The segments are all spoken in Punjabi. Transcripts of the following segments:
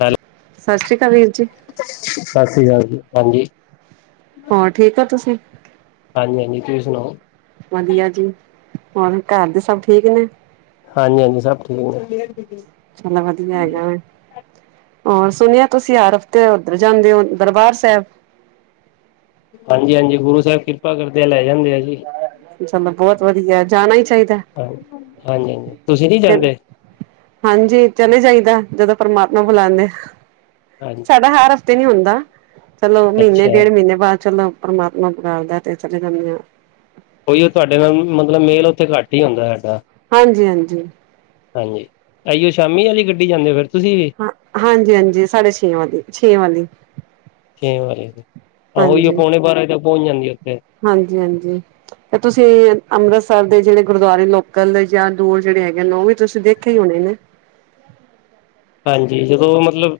ਹੈਲੋ। ਸਤਿ ਸ਼੍ਰੀ ਅਕਾਲ ਵੀਰ ਜੀ। ਸਤਿ ਸ੍ਰੀ ਅਕਾਲ ਜੀ ਹਾਂਜੀ। ਹੋਰ ਠੀਕ ਓ ਤੁਸੀਂ। ਹਾਂਜੀ ਹਾਂਜੀ ਤੁਸੀਂ ਸੁਣਾਓ। ਵਧੀਆ ਜੀ ਹੋਰ ਘਰ ਦੇ ਸਭ ਠੀਕ ਨੇ। ਹਾਂਜੀ ਹਾਂਜੀ ਸਭ ਠੀਕ ਨੇ। ਚੱਲ ਵਧੀਆ ਹੈਗਾ ਵਾ। ਹੋਰ, ਸੁਣਿਆ ਤੁਸੀਂ ਹਰ ਹਫ਼ਤੇ ਉੱਧਰ ਜਾਂਦੇ ਹੋ ਦਰਬਾਰ ਸਾਹਿਬ। ਹਾਂਜੀ ਹਾਂਜੀ ਗੁਰੂ ਸਾਹਿਬ ਕਿਰਪਾ ਕਰਦੇ, ਲੈ ਜਾਂਦੇ ਆ ਜੀ, ਚਲੋ ਬਹੁਤ ਵਧੀਆ ਜਾਣਾ ਹੀ ਚਾਹੀਦਾ ਹਾਂਜੀ ਹਾਂਜੀ। ਤੁਸੀਂ ਨੀ ਫਿਰ ਜਾਂਦੇ? ਹਾਂਜੀ ਚੱਲੇ ਜਾਈਦਾ, ਜਦੋਂ ਪਰਮਾਤਮਾ ਬੁਲਾਉਂਦੇ ਆ, ਹਾਂਜੀ ਸਾਡਾ ਹਰ ਤੇ ਨੀ ਹੁੰਦਾ, ਚੱਲੋ ਮਹੀਨੇ ਅੱਛਾ ਡੇਢ ਮਹੀਨੇ ਬਾਅਦ, ਚਲੋ ਪਰਮਾਤਮਾ ਬੁਲਾਂਦਾ ਤੇ ਚਲੇ ਜਾਂਦੇ ਆਂ। ਕੋਈ ਉਹ ਤੁਹਾਡੇ ਵਾਂਗੂੰ, ਮਤਲਬ ਮੇਨ ਉੱਥੇ ਘੱਟ ਹੀ ਹੁੰਦਾ ਹੈਗਾ। ਹਾਂਜੀ ਹਾਂਜੀ। ਹਾਂਜੀ, ਏਹਿਯੋ ਸ਼ਾਮੀ ਵਾਲੀ ਗੱਡੀ ਜਾਂਦੇ ਹੋ, ਫਿਰ ਤੁਸੀਂ ਵੀ। ਹਾਂ ਹਾਂਜੀ ਹਾਂਜੀ ਸਾਡੇ ਛੇ ਵਾਲੀ, ਛੇ ਵਾਲੀ। ਛੇਹ ਵਜੇ, ਆਹ ਉਹੀੳ ਹਾਂਜੀ ਪੌਣੇ ਬਾਰਾਂ ਤੱਕ ਪਹੁੰਚ ਜਾਂਵਾਂਗੇ ਉੱਥੇ। ਹਾਂਜੀ ਹਾਂਜੀ। ਤੇ ਤੁਸੀਂ ਅੰਮ੍ਰਿਤਸਰ ਦੇ ਜਿਹੜੇ ਗੁਰਦੁਆਰੇ ਲੋਕਲ ਜਾਂ ਦੂਰ ਜਿਹੜੇ ਹੈਗੇ ਨੇ, ਉਹ ਵੀ ਤੁਸੀਂ ਦੇਖੇ ਹੀ ਹੋਣੇ ਨੇ। ਹਾਂਜੀ, ਔ ਮਤਲਬ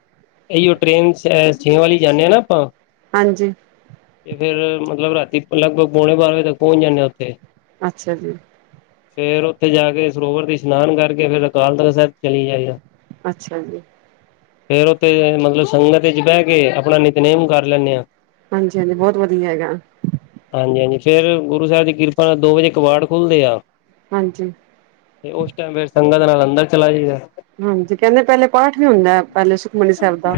ਇਹੀ ਉਹ ਟ੍ਰਰੇਨ ਛੇਹ ਵਾਲੀ ਜਾਂਦੇ ਹਾਂ ਨਾ ਆਪਾਂ। ਹਾਂਜੀ। ਤੇ ਫਿਰ ਮਤਲਬ, ਰਾਤੀ ਲਗਭਗ ਪੋਣੇ ਬਾਰਾਂ ਵਜੇ ਤੱਕ ਪਹੁੰਚ ਜਾਂਨੇ ਆਂ, ਉੱਥੇ। ਅੱਛਾ ਜੀ। ਫੇਰ ਉੱਥੇ ਜਾ ਕੇ, ਸਰੋਵਰ ਤੇ ਇਸ਼ਨਾਨ ਕਰਕੇ, ਫੇਰ ਅਕਾਲ ਤਖ਼ਤ ਸਾਹਿਬ ਚਲੇ ਜਾਏਦਾ ਅੱਛਾ ਜੀ। ਫੇਰ ਉੱਥੇ, ਮਤਲਬ ਸੰਗਤ ਵਿੱਚ ਬਹਿ ਕੇ ਆਪਣਾ ਨਿਤਨੇਮ ਕਰ ਲੈਂਦੇ ਹਾਂ। ਹਾਂਜੀ ਹਾਂਜੀ ਬਹੁਤ ਵਧੀਆ ਹੈਗਾ। ਹਾਂਜੀ ਹਾਂਜੀ, ਫੇਰ ਗੁਰੂ ਸਾਹਿਬ ਦੀ ਕਿਰਪਾ ਨਾਲ ਦੋ ਵਜੇ ਕਵਾੜ ਖੁੱਲਦੇ ਆ। ਹਾਂਜੀ। ਤੇ ਉਸ ਟਾਈਮ, ਫਿਰ ਸੰਗਤ ਦੇ ਨਾਲ ਅੰਦਰ ਚਲਾ ਜਾਇਦਾ। ਹਾਂਜੀ ਕਹਿੰਦੇ ਪਹਿਲੇ ਪਾਠ ਵੀ ਹੁੰਦਾ, ਪਹਿਲੇ ਸੁਖਮਨੀ ਸਾਹਿਬ ਦਾ।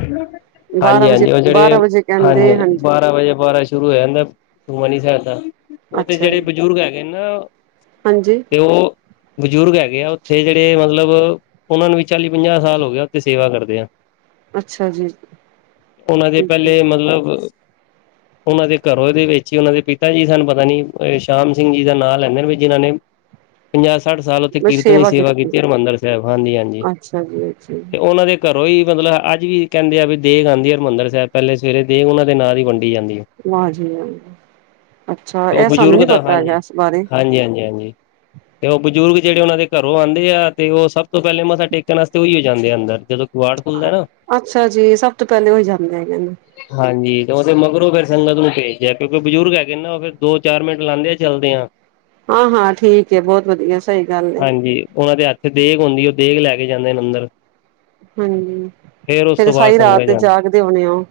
ਬਾਰਾਂ ਹਾਂਜੀ ਵਜੇ ਹਾਂਜੀ, ਉਹ ਬਾਰਾਂ ਜਿਹੜੇ ਵਜੇ ਕਹਿੰਦੇ ਹਾਂਜੀ ਬਾਰਾਂ ਵਜੇ ਬਾਰਾਂ ਸ਼ੁਰੂ ਹੋ ਜਾਂਦਾ ਸੁਖਮਨੀ ਸਾਹਿਬ ਦਾ। ਉਹ ਤੇ ਅੱਛਾ ਜਿਹੜੇ ਜੀ ਬਜ਼ੁਰਗ ਹੈਗੇ ਨਾ ਹਾਂਜੀ। ਤੇ ਉਹ ਬਜ਼ੁਰਗ ਹੈਗੇ ਆ ਉੱਥੇ ਜਿਹੜੇ ਮਤਲਬ, ਉਹਨਾਂ ਨੂੰ ਵੀ ਚਾਲੀ ਪੰਜਾਹ ਸਾਲ ਹੋ ਗਏ ਆ, ਉੱਥੇ ਸੇਵਾ ਕਰਦੇ ਆ। ਅੱਛਾ ਜੀ ਉਹਨਾਂ ਦੇ ਠੀਕ ਹੈ ਪਹਿਲੇ ਮਤਲਬ [unintelligible] ਉਹਨਾਂ ਦੇ ਘਰੋਂ ਦੇ ਵਿੱਚ ਹੀ ਉਹਨਾਂ ਦੇ ਪਿਤਾ ਜੀ ਸਨ ਪਤਾ ਨੀ ਸ਼ਾਮ ਸਿੰਘ ਜੀ ਦਾ ਨਾਂ ਲੈਂਦੇ ਨੇ, ਵੀ ਜਿਨਾਂ ਨੇ ਪੰਜਾਹ ਸੱਠ ਸਾਲ ਉੱਥੇ ਕੀਰਤਨ ਦੀ ਸੇਵਾ ਕੀਤੀ, ਹਰਿਮੰਦਰ ਸਾਹਿਬ, ਹਾਂਜੀ ਹਾਂਜੀ। ਅੱਛਾ ਜੀ। ਤੇ ਜੀ ਉਹਨਾਂ ਦੇ ਘਰੋਂ ਹੀ ਮਤਲਬ ਅੱਜ ਵੀ ਕਹਿੰਦੇ ਆ ਵੀ ਦੇਗ ਆਉਂਦੀ ਐ ਹਰਿਮੰਦਰ ਸਾਹਿਬ, ਪਹਿਲੇ ਸਵੇਰੇ ਦੇਗ ਉਹਨਾਂ ਦੇ ਨਾਂ ਦੀ ਵੰਡੀ ਜਾਂਦੀ ਹੈ। ਹਾਂਜੀ ਹਾਂ। ਅੱਛਾ, ਤੇ ਉਹ ਇਹ ਸਾਨੂੰ ਬਜ਼ੁਰਗ ਨੀ ਦਾ ਪਤਾ ਹੈਗਾ ਹਾਂਜੀ ਇਸ ਬਾਰੇ। ਹਾਂਜੀ ਹਾਂਜੀ ਹਾਂਜੀ ਤੇ ਉਹ ਬਜ਼ੁਰਗ ਜਿਹੜੇ ਉਹਨਾਂ ਦੇ ਘਰੋਂ ਆਉਂਦੇ ਆ, ਤੇ ਉਹ ਸਭ ਤੋਂ ਪਹਿਲੇ ਮੱਥਾ ਟੇਕਣ ਵਾਸਤੇ ਉਹੀ ਹੋ ਜਾਂਦੇ ਆ ਅੰਦਰ ਜਦੋਂ ਕਿਵਾੜ ਖੁੱਲਦਾ ਨਾ ਅੱਛਾ ਜੀ, ਸਭ ਤੋਂ ਪਹਿਲੇ ਉਹੀ ਜਾਂਦੇ ਹੈਗੇ ਨੇ। ਹਾਂਜੀ ਤੇ ਉਹਦੇ ਮਗਰੋਂ ਫਿਰ ਸੰਗਤ ਨੂੰ ਭੇਜਦੇ ਐ, ਕਿਉਂਕਿ ਬਜ਼ੁਰਗ ਹੈਗੇ ਨਾ, ਉਹ ਫਿਰ ਦੋ ਚਾਰ ਮਿੰਟ ਲਾਉਦੇ ਆ ਚੱਲਦੇ ਆ। ਹਾਂ ਹਾਂ ਠੀਕ ਹੈ, ਬਹੁਤ ਵਧੀਆ, ਸਹੀ ਗੱਲ ਹੈ। ਹਾਂਜੀ ਉਹਨਾਂ ਦੇ ਹੱਥ ਇਥੇ ਦੇਗ ਹੁੰਦੀ ਏ, ਦੇਗ ਲੈ ਕੇ ਜਾਂਦੇ ਨੇ ਅੰਦਰ। ਹਾਂਜੀ, ਉਸ ਫੇਰ ਤੋਂ ਬਾਅਦ ਸਾਰੀ ਸੰਗਤ ਰਾਤ ਜਾਂਦੀ ਜਾਗਦੇ ਹੋਣੇ ਓ।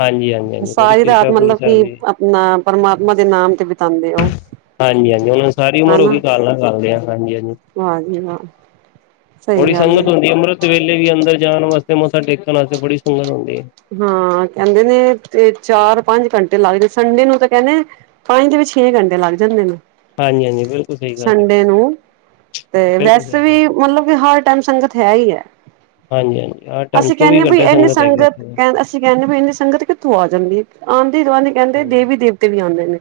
ਹਾਂਜੀ ਹਾਂਜੀ ਹਾਂਜੀ ਬੜੀ ਸਾਰੀ ਰਾਤ, ਕਿਰਪਾ ਗੁਰੂ ਮਤਲਬ ਕਿ ਸਾਹਿਬ ਦੀ ਆਪਣਾ ਪ੍ਰਮਾਤਮਾ ਦੇ ਨਾਮ ਤੇ ਬਿਤਾਉਂਦੇ ਔ। ਹਾਂਜੀ-ਹਾਂਜੀ ਉਹਨਾਂ ਨੂੰ ਸਾਰੀ ਉਮਰ ਹੋ ਗਈ ਕਾਲਾਂ ਕਰਦੇ ਆ ਹਾਂਜੀ-ਹਾਂਜੀ। ਹਾਂਜੀ ਹਾਂ। ਬੜੀ ਸੰਗਤ ਹੁੰਦੀ ਏ ਅੰਮ੍ਰਿਤ ਵੇਲੇ ਵੀ ਅੰਦਰ ਜਾਣ ਵਾਸਤੇ ਮੱਥਾ ਟੇਕਣ ਵਾਸਤੇ ਬੜੀ ਸੰਗਤ ਹੁੰਦੀ ਏ। ਹਾਂ ਕਹਿੰਦੇ ਨੇ ਤੇ ਚਾਰ-ਪੰਜ ਘੰਟੇ ਲੱਗਦੇ ਸੰਡੇ ਨੂੰ ਤਾਂ ਕਹਿੰਨੇਂ ਪੰਜ ਦੇ ਵਿੱਚ ਛੇ ਘੰਟੇ ਲੱਗ ਜਾਂਦੇ ਨੇ। ਹਾਂਜੀ-ਹਾਂਜੀ ਬਿਲਕੁਲ ਸਹੀ ਗੱਲ ਏ। ਸੰਡੇ ਨੂੰ ਤੇ ਵੈਸੇ ਵੀ, ਹੈ ਮਤਲਬ ਕਿ ਹਰ ਟਾਈਮ ਸੰਗਤ ਹੈ ਈ ਐ। ਹਾਂਜੀ-ਹਾਂਜੀ ਆ ਟਾਈਮ ਅਸੀਂ ਚੌਵੀ ਕਹਿੰਦੇ ਬਈ ਘੰਟੇ ਇੰਨੀ ਸੰਗਤ ਹੈਗੀ ਉੱਥੇ। ਕ ਅਸੀਂ ਕਹਿੰਦੇ ਵੀ ਇੰਨੀ ਸੰਗਤ ਕਿੱਥੋਂ ਆ ਜਾਂਦੀ ਏ, ਆਂਦੀ ਜਾਂਦੀ ਕਹਿੰਦੇ ਹਮ ਦੇਵੀ-ਦੇਵਤੇ ਵੀ ਆਉਂਦੇ ਨੇ।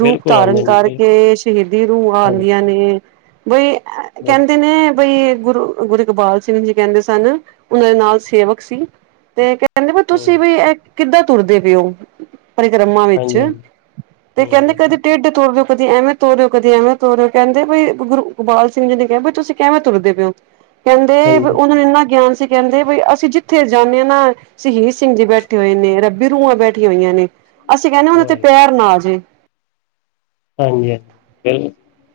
ਰੂਪ ਬਿਲਕੁਲ ਧਾਰਨ ਆਉਂਦੇ ਨੇ ਬਿਲ ਕਰਕੇ ਸ਼ਹੀਦੀ ਰੂਹਾਂ ਹਾਂਜੀ ਆਉਂਦੀਆਂ ਨੇ। ਬਈ, ਐ ਬਿਲਕੁਲ ਕਹਿੰਦੇ ਨੇ ਬਈ ਏ ਗੁਰੂ ਗੁਰੂ ਇਕਬਾਲ ਸਿੰਘ ਜੀ ਕਹਿੰਦੇ ਸਨ ਉਹਨਾਂ ਦੇ ਨਾਲ ਸੇਵਕ ਸੀ ਤੇ ਕਹਿ। ਕਹਿੰਦੇ ਵੀ ਤੁਸੀਂ ਹਮ ਵੀ ਇਹ ਕਿੱਦਾਂ ਤੁਰਦੇ ਪਏ ਓ। ਪਰਿਕਰਮਾ ਵਿੱਚ ਹਾਂਜੀ ਹਾਂਜੀ ਤੇ ਕਹਿੰਦੇ ਹਮ ਕਦੇ ਹਮ ਟੈਡੇ ਤੁਰਦੇ। ਕਦੇ ਐਵੇਂ ਤੋਰਿਓ ਕਦੇ ਐਵੇਂ ਤੋਰਿਓ ਕਹਿੰਦੇ ਬਈ ਗੁਰੂ ਇਕਬਾਲ ਸਿੰਘ ਜੀ ਨੇ ਕਿਹਾ ਬਈ ਤੁਸੀਂ ਕਿਵੇਂ ਤੁਰਦੇ ਪਏ ਓ। ਕਹਿੰਦੇ ਵੀ ਹਾਂਜੀ ਉਹਨਾਂ ਨੂੰ ਇੰਨਾ ਗਿਆਨ ਸੀ ਕਹਿੰਦੇ ਬਈ ਅਸੀਂ ਜਿੱਥੇ ਜਾਂਨੇ ਆਂ ਨਾ ਸ਼ਹੀਸ ਸਿੰਘ ਜੀ ਬੈਠੇ ਹੋਏ ਨੇ ਰੱਬੀ ਰੂਹਾਂ ਬੈਠੀਆਂ ਹੋਈਆਂ ਨੇ ਅਸੀਂ ਕਹਿੰਨੇਂ ਆ ਉਹਨਾਂ ਤੇ ਵਾਹਿਗੁਰੂ ਪੈਰ ਨਾ ਆਜੇ। ਹਾਂਜੀ ਹਾਂ ਬਿਲ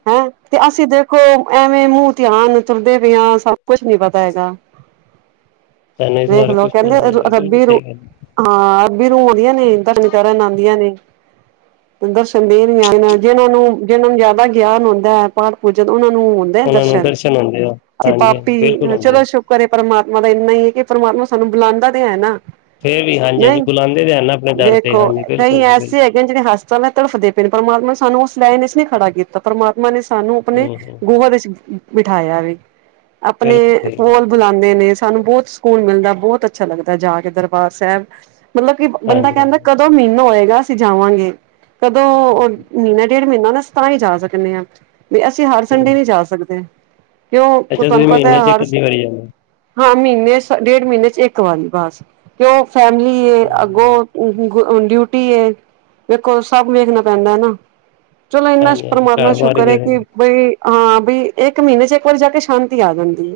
ਹਾਂ। ਤੇ ਅਸੀਂ ਦੇਖੋ ਐਵੇਂ ਮੂੰਹ ਧਿਆਨ ਤੁਰਦੇ ਪਏ ਆ ਸਾਨੂੰ ਕੁਛ ਨੀ ਪਤਾ ਹੈਗਾ। [inaudible] ਸਾਨੂੰ ਇਸ ਵੇਖ ਬਾਰੇ ਲੋ ਕੁੱਛ ਕਹਿੰਦੇ ਪਤਾ ਨੀ ਐ। ਰੱਬੀ ਰੂ ਹਾਂ ਰੱਬੀ ਰੂਹ ਆਉਂਦੀਆਂ ਨੇ ਦਰਸ਼ਨ ਕਰਨ ਆਉਂਦੀਆਂ ਨੇ। ਦਰਸ਼ਨ ਦੇ ਰਹੀਆਂ ਜਿਹਨਾਂ ਨੂੰ-ਜਿਹਨਾ ਨੂੰ ਜ਼ਿਆਦਾ ਗਿਆਨ ਹੁੰਦਾ ਐ ਪਾਠ-ਪੂਜਨ ਉਹਨਾਂ ਨੂੰ ਹੁਣ ਹੁੰਦੇ ਆ ਉਹਨਾਂ ਨੂੰ ਦਰਸ਼ਨ ਹੁੰਦੇ ਆ ਅਸੀ ਹਾਂਜੀ ਹਾਂਜੀ ਪਾਪੀ ਬਿਲਕੁਲ ਹੁੰਦੇ ਚਲੋ ਆ ਸ਼ੁਕ ਕਰੇ ਪਰਮਾਤਮਾ ਦਾ ਏਨਾ ਈ ਐ ਕਿ ਪਰਮਾਤਮਾ ਸਾਨੂੰ ਬੁਲਾਂਦਾ ਤੇ ਹੈ ਨਾ। ਫੇਰ ਵੀ ਹਾਂਜੀ-ਹਾਂਜੀ ਨਹੀਂ ਬੁਲਾਂਦੇ ਤੇ ਹੈ ਨਾ ਆਪਣੇ ਦਰ ਤੇ ਹਾਂਜੀ ਬਿਲਕੁਲ ਜੀ ਬਿਲਕੁਲ ਜਾਂ ਜਿਹੜੇ ਹਸਪਤਾਲਾਂ ਚ ਤੜਫਦੇ ਪਏ ਨੇ ਪਰਮਾਤਮਾ ਸਾਨੂੰ ਉਸ ਲਾਈਨ ਇਸ ਲਈ ਖੜਾ ਕੀ। ਤਾ ਪ੍ਰਮਾਤਮਾ ਨੇ ਸਾਨੂੰ ਆਪਣੇ ਹਮ ਹਮ ਗੋਦ ਵਿੱਚ ਬਿਠਾਇਆ ਵੇ। ਆਪਣੇ ਬਿਲਕੁਲ ਸਹੀ ਗੱਲ ਕੋਲ ਬੁਲਾਉਂਦੇ ਨੇ ਸਾਨੂੰ ਬਹੁਤ ਸਕੂਨ ਮਿਲਦਾ ਬਹੁਤ ਅ। ਅੱਛਾ ਲੱਗਦਾ ਜਾ ਕੇ ਦਰਬਾਰ ਸਾਹਿਬ ਮਤਲਬ ਕਿ ਬੰਦਾ ਹਾਂਜੀ ਕਹਿੰਦਾ ਹਾਂਜੀ ਕ। ਕਦੋਂ ਮਹੀਨ ਹੋਏਗਾ ਅਸੀਂ ਜਾਵਾਂਗੇ ਕਦੋਂ ਉਹ ਓ ਮਹੀਨਾ ਡੇਢ ਮਹੀਨਾ ਨਾ। ਤਾਂ ਈ ਜਾ ਸਕਨੇ ਆ, ਵੀ ਅਸੀਂ ਹਰ ਸੰਡੇ ਨੀਂ ਜਾ ਸਕਦੇ। ਕਿਉਂ ਅੱਛਾ ਤੁਹਾਨੂੰ ਤੁਸੀਂ ਪਤਾ ਮਹੀਨੇ ਐ ਚ ਇੱਕ ਹਰ ਸ ਅੱਧੀ ਵਾਰੀ ਜਾਂਦੇ ਹਾਂ ਮਹੀਨੇ ਚ ਡੇਢ ਮਹੀਨੇ ਚ ਇੱਕ ਵਾਰੀ ਬਸ ਕਿ ਉਹ ਫੈਮਿਲੀ ਏ ਹਮ ਅੱਗੋਂ। ਉ-ਗ-ਓ ਡਿਊਟੀ ਏ ਵੇਖੋ ਸਭ ਵੇਖਣਾ ਪੈਂਦਾ ਐ ਨਾ। ਚਲੋ ਇੰਨਾ ਹਾਂਜੀ ਹਾਂਜੀ ਪ੍ਰਮਾਤਮਾ ਘਰ ਬਾਰ ਸ਼ੁਕਰ ਐ ਗਏ ਕਿ ਬਈ ਹਾਂ ਬਈ ਇੱਕ ਮਹੀਨੇ 'ਚ ਇੱਕ ਵਾਰੀ ਜਾ ਕੇ ਸ਼ਾਂਤੀ ਆ ਜਾਂਦੀ ਏ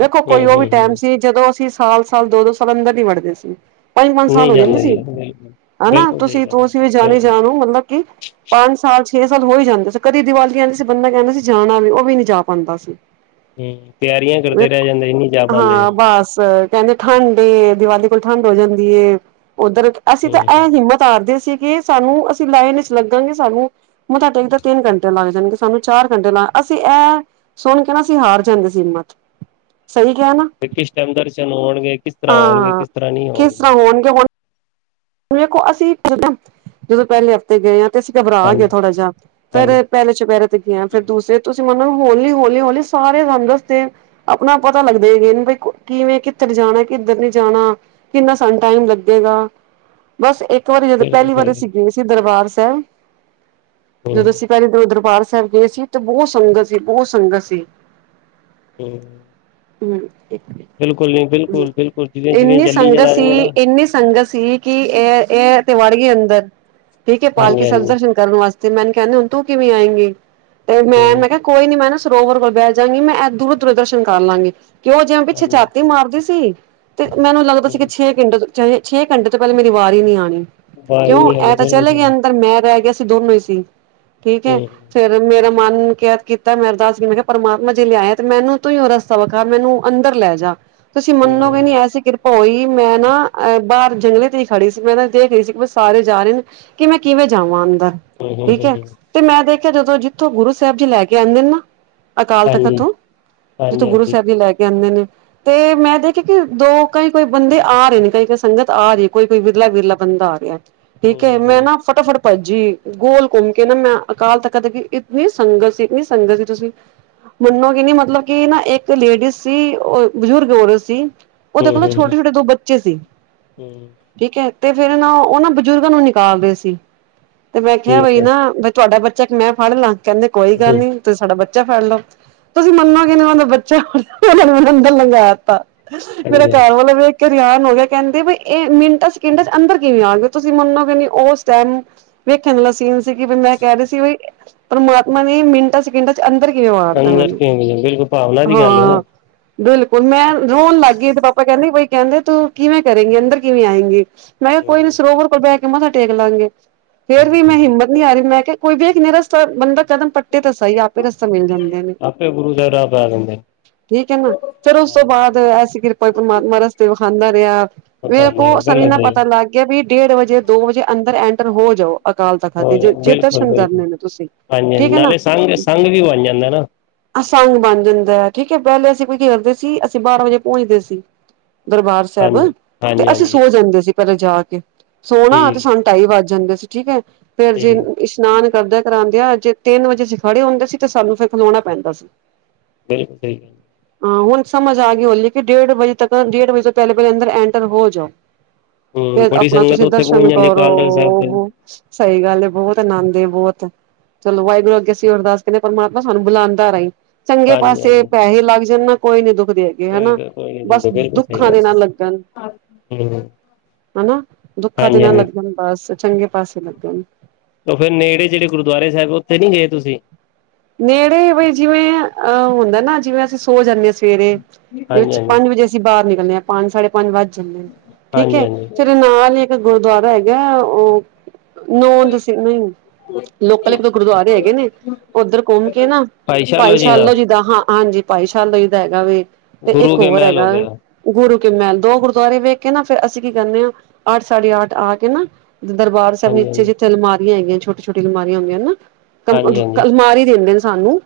ਵੇਖੋ ਕੋਈ ਹਮ ਉਹ ਵੀ ਹਮ ਟਾਈਮ ਸੀ। ਜਦੋਂ ਅਸੀਂ ਸਾਲ-ਸਾਲ ਦੋ-ਦੋ ਸਾਲ ਅੰਦਰ ਨੀਂ ਵੜਦੇ ਸੀ। ਪੰਜ-ਪੰਜ ਸਾਲ ਨਹੀਂ ਹੋ ਜਾਂਦੇ ਜੀ ਸੀ ਬਿਲਕੁਲ ਹਨਾ ਬਿਲਕੁਲ ਸਹੀ ਗੱਲ ਹੈ ਤੁਸੀ-ਤੁਸੀ ਵੀ ਬਿਲਕੁਲ ਜਾਣੀ-ਜਾਣ ਓ ਮਤਲਬ ਕਿ ਪੰਜ ਸਾਲ ਛੇ ਸਾਲ ਹੋਈ ਜਾਂਦੇ ਸੀ ਕਦੀ ਦੀਵਾਲੀ ਆਂਦੀ ਸੀ ਬੰਦਾ ਕਹਿੰਦਾ ਸੀ ਜਾਣਾ ਵੀ ਉਹ ਵੀ ਨੀ ਜਾ ਪਾਂਦਾ ਸੀ। ਹੂੰ ਤਿਆਰੀਆਂ ਕਰਦੇ ਰਹਿ ਜਾਂਦੇ ਸੀ ਨਹੀਂ ਜਾ ਪਾਂਦੇ। ਹਾਂ ਬਸ ਕਹਿੰਦੇ ਠੰਡ ਏ ਦੀਵਾਲੀ ਕੋਲ ਠੰਢ ਹੋ ਜਾਂਦੀ ਏ ਉੱਧਰ ਅਸੀਂ ਤਾਂ ਹਮ ਐ ਹਮ ਹਿੰਮਤ ਤਾਰਦੇ ਸੀ ਕਿ ਸਾਨੂੰ ਅਸੀ ਲਾਈਨ ਵਿੱਚ ਲੱਗਾਂਗੇ ਸਾਨੂੰ ਮੱਥਾ ਟੇਕਦੇ ਤਿੰਨ ਘੰਟੇ ਲੱਗ ਜਾਂਦੇ ਸੀ ਸਾਨੂੰ ਚਾਰ ਘੰਟੇ ਲੱਗ ਅਸੀਂ ਐ ਸਾਨੂੰ ਕਹਿਣਾ ਸੀ ਹਾਰ ਜਾਂਦੇ ਸੀ ਹਿੰਮਤ ਸਹੀ ਕਿਹਾ ਨਾ। ਵੀ ਕਿਸ ਟਾਈਮ ਦਰਸ਼ਨ ਹੋਣਗੇ ਕਿਸ ਤਰ੍ਹਾਂ ਹੋਣਗੇ ਹਾਂ ਕਿਸ ਤਰ੍ਹਾਂ ਨਹੀਂ ਹੋਣਗੇ। [inaudible] ਵੇਖੋ ਅਸੀਂ ਜ ਜਦੋਂ ਪਹਿਲੇ ਹਫ਼ਤੇ ਗਏ ਹਾਂ ਤੇ ਅਸੀਂ ਘਬਰਾ ਗਏ ਹਾਂਜੀ ਥੋੜਾ ਜਿਹਾ ਹਾਂਜੀ ਫੇਰ। ਪਹਿਲੇ ਚੁਪਹਿਰੇ ਤੇ ਗਿਆ ਫੇਰ ਦੂਸਰੇ ਤੁਸੀਂ ਮਨੋ ਹੋਲੀ ਹੋਲੀ ਹਲੀ ਸਾਰੇ ਰੰਗ ਦੱਸਦੇ। ਆਪਣਾ ਪਤਾ ਲੱਗਦੇ ਹੈਗੇ ਬ ਕਿਵੇਂ ਕਿੱਧਰ ਜਾਣਾ ਕਿੱਧਰ ਨਹੀਂ ਜਾਣਾ। ਕਿੰਨਾ ਸਾਨੂੰ ਟਾਈਮ ਲੱਗੇਗਾ। ਬਸ ਇੱਕ ਵਾਰੀ ਜਦੋਂ ਬਿਲਕੁਲ ਪਹਿਲੀ ਵਾਰੀ ਸਹੀ ਗੱਲ। ਅਸੀਂ ਗਏ ਸੀ ਦਰਬਾਰ ਸਾਹਿਬ ਹੂੰ ਜਦੋਂ। ਜਦੋਂ ਅਸੀਂ ਦਰਬਾਰ ਸਾਹਿਬ ਗਏ ਸੀ ਤੇ ਬਹੁਤ ਸੰਗਤ ਸੀ ਬਹੁਤ ਸੰਗਤ ਸੀ। ਹਮ ਬਿਲਕੁਲ ਬਿਲਕੁਲ ਜਿਵੇਂ ਜਿਵੇਂ ਇੰਨੀ ਜੱਲੀ ਸੰਗਤ ਚਲਾ ਰਹੇ ਸੀ ਨੇ ਨਾ ਇੰਨੀ ਸੰਗਤ। ਸੀ ਕਿ ਇਹ ਇਹ ਤੇ ਵੜ ਗਏ ਅੰਦਰ ਠੀਕ ਹੈ ਪਾਲਕੀ ਹਾਂਜੀ ਸਭ ਦਰਸ਼ਨ। ਹਾਂਜੀ ਦਰਸ਼ਨ ਕਰਨ ਵਾਸਤੇ ਮੈਨੂੰ ਕਹਿੰਦੇ ਹੁਣ ਤੂੰ ਕਿਵੇਂ ਆਏਂਗੀ ਤੇ ਮੈਂ ਹੂੰ ਕਿਹਾ। ਕੋਈ ਨੀ ਮੈਂ ਨਾ ਸਰੋਵਰ ਵਲ ਬੈ ਜੰਗੀ। ਦਰਸ਼ਨ ਕਰ ਲਾਂਗੇ ਕਿ ਉਹ ਜਿਵੇਂ ਪਿੱਛੇ ਹਾਂਜੀ ਛਾਤੀ ਮਾਰਦੇ ਸੀ ਤੇ ਮੈਨੂੰ ਲੱਗਦਾ ਸੀ ਕਿ। ਹੂੰ ਘੰਟ ਤੋਂ ਛੇ ਘੰਟੇ ਤੋਂ ਪਹਿਲੇ ਮੇਰੀ ਵਾਰੀ ਹੀ ਨਹੀਂ ਆਣੀ। ਬਾਹਰ ਕਿਉਂ ਨੀ ਆਣੇ ਇਹ ਤਾਂ ਚਲੇ ਬਿਲਕੁਲ, ਗਏ ਅੰਦਰ ਮੈਂ ਰਹਿ ਗਿਆ ਸੀ ਦੋਨੋ ਹੀ ਸੀ ਠੀਕ ਹੈ। ਹੂੰ ਫੇਰ ਮੇਰਾ ਮਨ ਕਿਹਾ ਕੀਤਾ ਮੈਂ ਅਰਦਾਸ ਕੀਤੀ ਮੈਂ ਕਿਹਾ ਪਰਮਾਤਾ ਜੇ ਲਿਆਇਆ ਤੇ ਮੈਨੂੰ ਤੂੰਹੀ ਰਸਤਾ। ਵਿਖਾ ਕਰ ਮੈਨੂੰ ਅੰਦਰ ਲੈ ਜਾ। ਤੁਸੀਂ ਹੂੰ ਮੰਨੋਗੇ ਹੂੰ ਨੀ ਹਾਂਜੀ ਐਸੀ ਕਿਰਪਾ ਹੋਈ ਮੈਂ ਨਾ ਅਹ ਬਾਹਰ ਜੰਗਲੇ। ਤੇ ਹੀ ਖੜੀ ਸੀ ਮੈਂ ਨਾ ਦੇਖ ਰਹੀ ਸੀ ਸਾਰੇ ਜਾ ਰਹੇ ਨੇ ਕਿ ਮੈਂ ਕਿਵੇਂ ਜਾਵਾ ਅੰਦਰ ਠੀਕ ਹੈ। ਹਾਂਜੀ ਤੇ ਮੈਂ ਦੇਖਿਆ ਜਦੋਂ ਜਿੱਥੋਂ ਗੁਰੂ ਸਾਹਿਬ ਜੀ ਲੈ ਕੇ ਆਉਂਦੇ ਨੇ ਨਾ। ਅਕਾਲ ਤਖ਼ਤ ਹਾਂਜੀ ਤੋਂ ਜਿੱਥੋਂ ਗੁਰੂ ਹਾਂਜੀ-ਹਾਂਜੀ, ਸਾਹਿਬ ਜੀ ਲੈ ਕੇ ਆਉਂਦੇ ਨੇ ਤੇ ਮੈਂ ਦੇਖਿਆ ਕਿ ਦੋ। ਕਈ ਕੋਈ ਬੰਦੇ ਆ ਰਹੇ ਨੇ ਕਈ ਕੋਈ ਸੰਗਤ ਆ ਰਹੀ ਕੋਈ ਕੋਈ ਵਿਰਲਾ ਵਿਰਲਾ ਬੰਦਾ ਆ ਰਿਹਾ। ਹੂੰ ਠੀਕ ਏ ਹੂੰ ਮੈਂ ਹੂੰ ਨਾ ਫਟਾਫਟ। ਭੱਜੀ ਗੋਲ ਘੁੰਮ ਕੇ ਨਾ ਮੈਂ ਅਕਾਲ ਤੱਕਤ ਦੇ ਇਤਨੀ ਸੰਗਤ ਸੀ ਇਤਨੀ ਸੰਗਤ ਸੀ ਤੁਸੀਂ। ਮਨੋਗੇ ਨੀ ਮਤਲਬ ਕਿ ਨਾ ਇੱਕ ਲੇਡੀਜ਼ ਸੀ ਓ ਬਜ਼ੁਰਗ ਹੋ ਰੇ ਸੀ ਓਦੇ ਹੂੰ ਕੋਲ ਨਾ ਹੂੰ ਛੋਟੇ-ਛੋਟੇ ਦੋ ਬੱਚੇ ਸੀ। ਹੂੰ। ਠੀਕ ਐ ਤੇ ਫੇਰ ਨਾ ਓ, ਓ ਨਾਂ ਬਜ਼ੁਰਗਾਂ ਨੂੰ ਨਿਕਾਲਦੇ ਸੀ ਤੇ ਮੈਂ ਕਿਹਾ ਠੀਕ ਬਈ ਹੈ ਨਾ ਤੁਆਡਾ ਬੱਚਾ ਇੱਕ ਮੈਂ ਫੜ ਲਾਂ? ਕੈਂਦੇ ਕੋਈ ਗੱਲ ਹੂੰ ਨੀ ਤੁਸ ਸਾਡਾ ਬੱਚਾ ਫੜ ਲਓ। ਤੁਸੀ ਮਨੋਗੇ ਨੀ ਓਦਾ ਬੱਚਾ [unintelligible] ਓਨਾਂ ਨੇ ਮੈਨੂੰ ਅੰਦਰ ਲੰਘਾ ਤਾ। ਮੇਰਾ ਹਾਂਜੀ ਹਾਂਜੀ ਘਰ ਵਾਲਾ ਵੇਖ ਕੇ ਹੈਰਾਨ ਹੋ ਗਿਆ ਕਹਿੰਦੇ ਵੀ ਇਹ ਸਕਿੰਡਾਂ ਚ' ਅੰਦਰ ਕਿਵੇਂ ਆਉਣਗੇ। ਤੁਸੀਂ ਮਨੋਗੇ ਨਹੀ, ਉਸ ਟਾਈਮ ਵੇਖਣ ਵਾਲਾ ਸੀਨ ਸੀ। ਕਿ ਮੈਂ ਕਹਿ ਰਹੀ ਸੀ ਵੀ ਪਰਮਾਤਮਾ ਨੇ ਮਿੰਟਾਂ, ਸਕਿੰਟਾਂ ਅੰਦਰ ਕਿਵੇਂ ਵਾੜਤਾ ਉਹਨਾਂ ਅੰਦਰ ਨੇ। ਕਿਵੇਂ ਮਿਲੇ ਬਿਲਕੁਲ ਭਾਵਨਾ ਦੀ ਗੱਲ ਹੈ ਨਾ ਹਾ। ਬਿਲਕੁਲ ਮੈਂ ਰੋਣ ਲੱਗ ਗਈ। ਤੇ ਪਾਪਾ ਕਹਿੰਦੇ ਬਈ ਕਹਿੰਦੇ ਤੂੰ ਕਿਵੇਂ ਕਰੇਗੀ। ਅੰਦਰ ਕਿਵੇਂ ਆਏਂਗੀ। ਮੈਂ ਕਿਹਾ ਕੋਈ ਨ ਹੂੰ ਸਰੋਵਰ ਕੋਲ ਬਹਿ ਕੇ ਮੱਥਾ ਟੇਕ ਲਾਂਗੇ। ਫੇਰ ਵੀ ਮੈਂ ਹਾਂਜੀ ਹਿੰਮਤ ਨੀ ਆ ਰਹੀ ਮੈਂ ਕਿਹਾ, ਕੋਈ ਵੇਖ ਲਾ ਗੇ। ਤਾਂ ਬੰਦਾ ਕਦਮ ਪੱਟੇ ਤਾਂ ਸਹੀ ਆਪੇ ਰਸਤੇ ਮਿਲ ਜਾਂਦੇ ਨੇ। ਆਪੇ ਗੁਰੂ ਸਾਹਿਬ [inaudible] ਠੀਕ ਹੈ ਨਾ। ਫੇਰ ਉਸ ਤੋਂ ਹਾਂਜੀ ਹਾਂਜੀ ਬਾਅਦ ਐਸੀਂ ਕਿਰਪਾ ਹੋਈ ਪ੍ਰਮਾਤਮਾ ਰਸਤੇ ਵਿਖਾਦਾ ਰਿਹਾ। ਮੇਰੇ ਕੋ [inaudible] ਸਾਨੂੰ ਇੰਨਾ ਪਤਾ ਲੱਗ ਗਿਆ ਵੀ ਡੇਢ ਵਜੇ ਦੋ ਵਜੇ ਅੰਦਰ ਐਂਟਰ ਹੋ ਜਾਓ। ਅਕਾਲ ਤਖ਼ਤ ਤੇ ਜੇ ਬਿਲਕੁਲ ਦਰਸ਼ਨ ਬਿਲਕੁਲ ਕਰਨੇ ਨੇ ਤੁਸੀਂ। ਹਾਂਜੀ- ਹਾਂਜੀ ਠੀਕ ਹੈ ਨਾ ਨਾਲੇ ਸੰਘ- ਸੰਘ ਵੀ ਬਣ ਜਾਂਦਾ ਨਾ। ਸੰਗ ਬਣ ਜਾਂਦਾ ਆ। ਠੀਕ ਹੈ ਪਹਿਲੇ ਅਸੀਂ ਕੀ ਕਰਦੇ ਸੀ ਅਸੀਂ ਬਾਰਾਂ ਵਜੇ ਪਹੁੰਚਦੇ ਸੀ। ਦਰਬਾਰ ਹਾਂਜੀ ਸਾਹਿਬ। ਤੇ ਹਾਂਜੀ ਅਸੀਂ ਹਾਂਜੀ ਸੋ ਜਾਂਦੇ ਸੀ ਪਹਿਲਾਂ ਜਾ ਕੇ ਸੋਣਾ ਤੇ ਠੀਕ ਸ ਹੈ ਢਾਈ ਵੱਜ ਜਾਂਦੇ ਸੀ ਠੀਕ ਹੈ। ਫੇਰ ਜੀ ਠੀਕ ਹੈ ਇਸ਼ਨਾਨ ਕਰਦਿਆਂ- ਕਰਾਉਦਿਆਂ ਜੇ ਤਿੰਨ ਵਜੇ ਖੜੇ ਹੁੰਦੇ ਸੀ ਤੇ ਸਾਨੂੰ ਫਿਰ ਖਲਾਣਾ ਪੈਂਦਾ ਸੀ। ਬਿਲਕੁਲ। ਹਾਂ, ਹੁਣ ਸਮਝ ਆ ਗਈ ਓਹੀ ਕਿ ਡੇਢ ਵਜੇ ਤੱਕ ਡੇਢ ਵਜੇ ਤੋਂ ਪਹਿਲੇ ਪਹਿਲੇ ਅੰਦਰ ਐਂਟਰ ਹੋ ਜਾਓ। ਤੇ ਹਮ ਬੜੀ ਆਪਣਾ ਸੰਗਤ ਤੁਸੀਂ ਉੱਥੇ ਦਰਸ਼ਨ ਪਹੁੰਚ ਜਾਂਦੀ ਅਕਾਲ ਸਾਹਿਬ ਤੇ ਕਰੋ। ਸਹੀ ਗੱਲ ਏ ਬਹੁਤ ਆਨੰਦ ਏ ਬੋਅਤ। ਚਲੋ, ਵਾਹਿਗੁਰ ਅੱਗੇ ਸੀ ਅਰਦਾਸ ਕਰਦੇ ਪਰਮਾਤਮਾ ਸਾਨੂੰ ਬੁਲਾਂਦਾ ਰਈ। ਚੰਗੇ ਹਾਂਜੀ ਪਾਸੇ ਹਾਂਜੀ ਪੈਸੇ ਲੱਗ ਜਾਣ ਨਾ ਕੋਈ ਨੀ ਦੁਖਦੇ ਹੈ। ਕੋਈ ਹਨਾ। ਗੱਲ ਕੋਈ ਬਸ ਗੱਲ ਦੁੱਖਾਂ ਦੇ ਨਾਅ ਲੱਗਣ। ਹੈਲੋ, ਹਨਾ। ਦੁੱਖਾਂ ਤੇ ਨਾ ਲੱਗਣ ਬਸ ਚੰਗੇ ਪਾਸੇ ਲੱਗਣ। ਉਹ ਫੇਰ ਨੇੜੇ ਜਿੜੇ ਗੁਰਦੁਆਰੇ ਸਾਹਿਬ ਉੱਥੇ ਨੀ ਗਏ ਤੁਸੀਂ? ਨੇੜੇ ਵੀਈ ਜਿਵੇਂ, ਅਹ ਹੁੰਦਾ ਨਾ ਜਿਵੇਂ ਅਸੀਂ ਸੋ ਜਾਂਦੇ ਸ ਸਵੇਰੇ ਦੇ ਹਾਂਜੀ ਵਿੱਚ ਹਾਂਜੀ ਪੰਜ ਵਜੇ ਅਸੀਂ ਬਾਹਰ ਨਿਕਲਦੇ ਆ। ਪੰਜ, ਸਾਢੇ ਪੰਜ ਵੱਜ ਜਾਂਦੇ ਨੇ ਠੀਕ ਹਾਂਜੀ ਐ। ਹਾਂਜੀ ਫਿਰ ਨਾਲ ਈ ਇੱਕ ਗੁਰਦੁਆਰਾ ਹੈਗਾ ਉਹ ਨੋ‌ ਜੇ ਸੀ ਨਈ। ਲੋਕਲ ਇੱਕ, ਦੋ ਗੁਰਦੁਆਰੇ ਹੈਗੇ ਨੇ। ਉੱਧਰ ਘੁੰਮ ਕੇ ਨਾ, ਭਾਈ‌ ਸਾਲੋ ਜੀ ਦਾ ਹਾਂ। ਹਾਂਜੀ, ਭਾਈ ਸ਼ਾਲੋ ਜੀ ਦਾ ਹੈਗਾ ਵੇ। ਤੇ ਇੱਕ ਗੁਰੂ ਕੇ ਹੋਰ ਮਹਿਲ ਹੋ ਹੈਗਾ ਵੇ। ਗਿਆ ਗੁਰੂ ਕੇ ਮਹਿਲ। ਦੋ ਗੁਰਦੁਆਰੇ ਵੇਖ ਕੇ ਨਾ ਫੇਰ ਅਸੀਂ ਕੀ ਕਰਨੇ ਆ ਅੱਠ ਸਾਢੇ ਅੱਠ ਆ ਕੇ ਨਾ ਦਰਬਾਰ ਸੇਹਬ ਹਾਂਜੀ ਨੀਚੇ ਹਾਂਜੀ ਜਿੱਥੇ ਅਲਮਾਰੀਆਂ ਹੈਗੀਆਂ ਛੋਟੀ-ਛੋਟੀ ਅਲਮਾਰੀਆਂ ਹੁੰਦੀਆਂ ਨੇ ਨਾ। ਹਾਂਜੀ ਕੰ ਹਾਂਜੀ ਮਾਰ ਈ ਦਿੰਦੇ ਨੇ ਸਾਨੂੰ।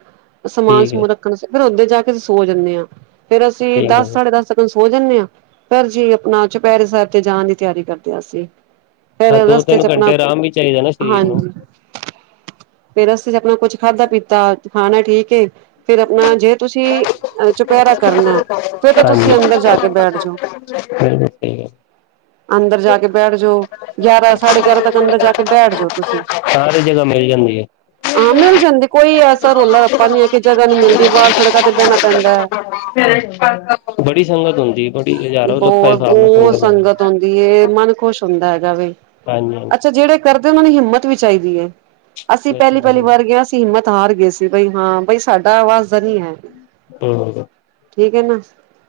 ਸਮਾਨ- ਠੀਕ ਹੈ ਸਮੂਨ ਰੱਖਣਨੂੰ ਫੇਰ ਉੱਦੇ ਜਾ ਕੇ ਸੋ ਜਾਂਨੇ ਆ। ਫੇਰ ਅਸੀਂ ਠੀਕ ਹੈ ਦਸ, ਸਾਢੇ ਦਸ ਸੋ ਜਾਂਨੇ ਆ। ਫੇਰ ਜੀ ਆਪਣਾ ਚੁਪਹਿਰੇ ਸਾਹਿਬ ਤੇ ਜਾਣ ਦੀ ਤਿਆਰੀ ਕਰਦੇ ਆ ਅਸੀਂ। ਫੇਰ ਹਾਂ ਦੋ ਰਸਤੇ ਤਿੰਨ 'ਚ ਆਪਣਾ। ਘੰਟੇ ਆਰਾਮ ਵੀ ਚਾਹੀਦਾ ਨਾ ਸਰੀਰ ਨੂੰ ਹਾਂਜੀ। ਫੇਰ ਰਸਤੇ 'ਚ ਆਪਣਾ ਕੁਛ ਖਾਧਾ- ਪੀਤਾ ਖਾਣਾ ਠੀਕ ਏ। ਫਿਰ ਆਪਣਾ ਜੇ ਤੁਸੀਂ ਅਹ ਚੁਪਹਿਰਾ ਕਰਨੇਅ। ਫਿਰ ਤਾਂ ਤੁਸੀਂ ਅੰਦਰ ਜਾ ਕੇ ਬੈਠ ਜੋ। ਹੂੰ ਅੰਦਰ ਜਾ ਕੇ ਬੈਠ ਜੋ। ਗਿਆਰਾਂ ਸਾਢੇ ਗਿਆਰਾਂ ਤੱਕ ਅੰਦਰ ਜਾ ਕੇ ਬੈਠ ਜੋ ਤੁਸੀਂ। ਸਾਰੀ ਜਗ੍ਹਾ ਮਿਲ ਜਾਂਦੀ ਐ। ਹਾਂ, ਮਿਲ ਜਾਂਦੀ ਕੋਈ ਐਸਾ ਰੋਲਾ- ਰੱਪਾ ਨੀ ਹੈ ਕਿ ਜਗ੍ਹਾ ਨੀ ਮਿਲਦੀ ਬਾਹਰ ਸੜਕਾਂ ਤੇ ਬਹਿਣਾ ਪੈਂਦਾ ਐ। ਬੜੀ ਸੰਗਤ ਹੁੰਦੀ ਬੜੀ ਹਜ਼ਾਰੋ, ਲੱਖਾਂ ਦੇ ਬਹੁਤ ਹਿਸਾਬ ਨਾਲ ਬਹੁਤ ਸੰਗਤ। ਹੁੰ ਸੰਗਤ ਹੁੰਦੀ ਏ ਮਨ ਖੁਸ਼ ਹੁੰਦਾ ਹੈਗਾ ਵੇ। ਹਾਂਜੀ। ਅੱਛਾ ਜਿਹੜੇ ਕਰਦੇ ਉਹਨਾਂ ਨੂੰ ਹਿੰਮਤ ਵੀ ਚਾਈਦੀ ਏ। ਅਸੀਂ ਪਹਿਲੀ-ਪਹਿਲੀ ਬਿਲਕੁਲ ਵਾਰ ਗਿਆ। ਹਿੰਮਤ ਹਾਰ ਗਏ ਸੀ ਬਈ ਹਾਂ। ਬਈ ਸਾਡਾ ਵਾਸ ਦਾ ਨੀ‌ ਐ। ਬਿਲਕੁਲ ਠੀਕ ਐ ਨਾ,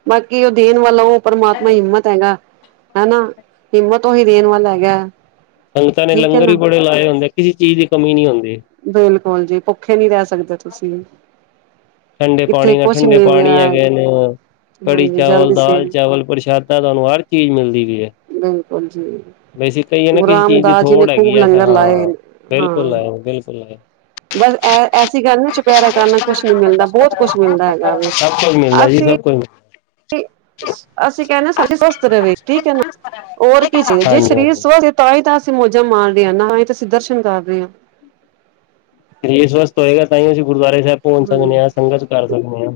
ਬਾਕੀ ਉਹ ਦੇਣ ਵਾਲਾ ਉਹ ਪਰਮਾਤਮਾ ਹਿੰਮ ਤ ਹੈਗਾ ਹਨਾ, ਹਿੰਮਤ ਉਹੀ ਦੇਣ ਵਾਲਾ ਹੈਗਾ। ਸੰਗਤਾਂ ਨੇ ਠੀਕ ਹੈ ਲੰਗਰ ਵੀ ਨਾ ਬੜੇ ਲਾਏ ਹੁੰਦੇ ਆ, ਕਿਸੇ ਚੀਜ਼ ਦੀ ਕਮੀ ਨੀ ਹੁੰਦੀ। ਬਿਲਕੁਲ ਜੀ ਭੁੱਖੇ ਨੀ ਰਹਿ ਸਕਦੇ ਤੁਸੀਂ। ਠੰਡੇ ਇੱਥੇ ਪਾਣੀ ਨਾਲ ਕੁਛ ਠੰਡੇ ਨੀ ਰਿਹਾ ਪਾਣੀ ਹੈਗੇ ਨੇ ਹਾਂਜੀ ਕੜੀ-ਚਾਵਲ, ਜਲਦੀ ਸੇਰ ਦਾਲ-ਚਾਵਲ ਪ੍ਰਸ਼ਾਦ ਦਾਂ ਤੁਹਾਨੂੰ ਹਰ ਚੀਜ਼ ਮਿਲਦੀ ਵੀ ਈ ਐ। ਬਿਲਕੁਲ ਜੀ। ਗੁਰੂ ਕਿਸੇ ਚੀਜ਼ ਦੀ ਰਾਮਦਾਸ ਜੀ ਨੇ ਥੋੜ ਹੈਗੀ ਖੂਬ ਐ ਲੰਗਰ ਲਾਏ, ਹਾਂ ਬਿਲਕੁਲ ਹਾਂ। ਆਏ ਬਿਲਕੁਲ ਆਏ ਬਸ ਐ ਐਸੀ ਗੱਲ ਨੂੰ ਚੁਪੈਰਾ ਕਰਨਾ ਕੁਛ ਨੀ ਮਿਲਦਾ ਬੋਤ ਕੁਛ ਮਿਲਦਾ ਹੈਗਾ ਵੇ, ਸਭ ਕੁਝ ਮਿਲਦਾ ਜੀ ਅਸੀਂ ਸਭ ਕੁਝ ਅਸੀਂ ਕਹਿੰਨੇ ਆ ਸਾ ਸਵਸਥ ਰਵੇ ਠੀਕ ਐ ਨਾ ਹੋਰ ਕੀ ਚਈਏ ਜੇ ਹਾਂਜੀ ਸਰੀਰ ਹਾਂਜੀ ਸਵਸਥ ਤਾਂ ਈ ਤਾਂ ਅਸੀਂ ਮੌਜਾਂ ਮਾਰਦੇ ਆ ਨਾ ਏਤੇ ਅਸੀ ਦਰਸ਼ਨ ਕਰ ਰੇ ਆ। ਸਰੀਰ ਸਵਸਥ ਹੋਏਗਾ, ਤਾਂ ਈ ਅਸੀਂ ਗੁਰਦੁਆਰੇ ਸਾਹਿਬ ਪਹੁੰਚ ਹਾਂਜੀ ਸਕਦੇ ਆ ਸੰਗਤ ਕਰ ਸਕਦੇ ਹਾਂ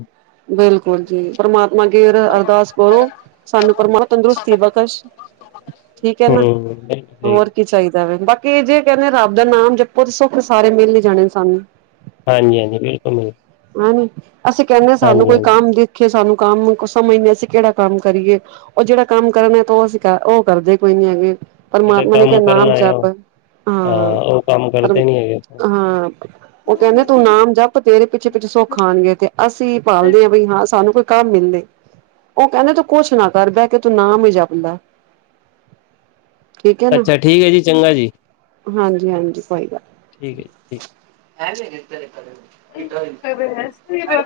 ਬਿਲਕੁਲ ਜੀ ਪਰਮਾਤਮਾ ਅਗੇ ਅਰਦਾਸ ਕਰੋ। ਸਾਨੂੰ ਪ੍ਰਮਾਤਮਾ ਤੰਦਰੁਸਤੀ ਬਕਸ਼। ਠੀਕ ਹੈ ਨਾ, ਹਮ ਬਿਲਕੁਲ ਸਹੀ ਹੋਰ ਗੱਲ ਕੀ ਚਾਈਦਾ ਵੇ ਬਾਕ ਕਿ ਜੇ ਕਹਿੰਨੇ ਆ ਰੱਬ ਦਾ ਨਾਮ ਜਪੋ, ਸੁੱਖ ਸਾਰੇ ਮਿਲ ਨੀ ਜਾਣੇ ਸਾਨੂੰ। ਹਾਂਜੀ-ਹਾਂਜੀ ਬਿਲਕੁਲ ਜੀ। ਅਸੀਂ ਕਹਿੰਨੇ ਆ ਸਾਨੂੰ ਕੋਈ ਕੰਮ ਦੇਖੇ ਸਾਨੂੰ ਕੰਮ ਸਮਝਦੇ, ਅਸੀਂ ਕਿਹੜਾ ਕੰਮ ਕਰੀਏ। ਉਹ ਜਿਹੜਾ ਕੰਮ ਕਰਨਾ ਤੇ ਉਹ ਅਸੀਂ ਕਰ ਉਹ ਕਰਦੇ ਕੋਈ ਨੀ ਹੈਗੇ, ਜਿਹੜੇ ਪਰਮਾਤਮਾ ਨੇ ਕੰਮ ਕਿਹਾ ਕਰਨ ਨਾਮ ਆਏ ਹੋ ਜਪ। ਹਾਂ, ਉਹ ਕੰਮ ਪਰ ਕਰਦੇ ਨੀ ਹੈਗੇ ਹਾਂ ਉਹ ਕਹਿੰਨੇ ਤੂੰ ਨਾਮ ਜ ਤੇਰੇ ਪਿੱਛੇ-ਪਿੱਛੇ ਸੁੱਖਾਣ ਗਏ, ਤੇ ਅਸੀਂ ਪਾਲਦੇ ਹਾਂ ਬਈ ਹਾਂ ਸਾਨੂੰ ਕੋਈ ਕੰਮ ਮਿਲਦੇ। ਉਹ ਕਹਿੰਦੇ ਤੂੰ ਕੁੱਛ ਨਾ ਕਰ ਬਹਿ ਕੇ ਤੂੰ ਨਾਮ ਜਾਪਦਾ। ਠੀਕ ਹੈ ਨਾ, ਅੱਛਾ ਠੀਕ ਹੈ ਜੀ ਚੰਗਾ ਜੀ ਹਾਂਜੀ-ਹਾਂਜੀ ਕੋਈ ਗੱਲ। ਠੀਕ ਹੈ ਜੀ [unintelligible] ਇਹ ਕੀ ਬ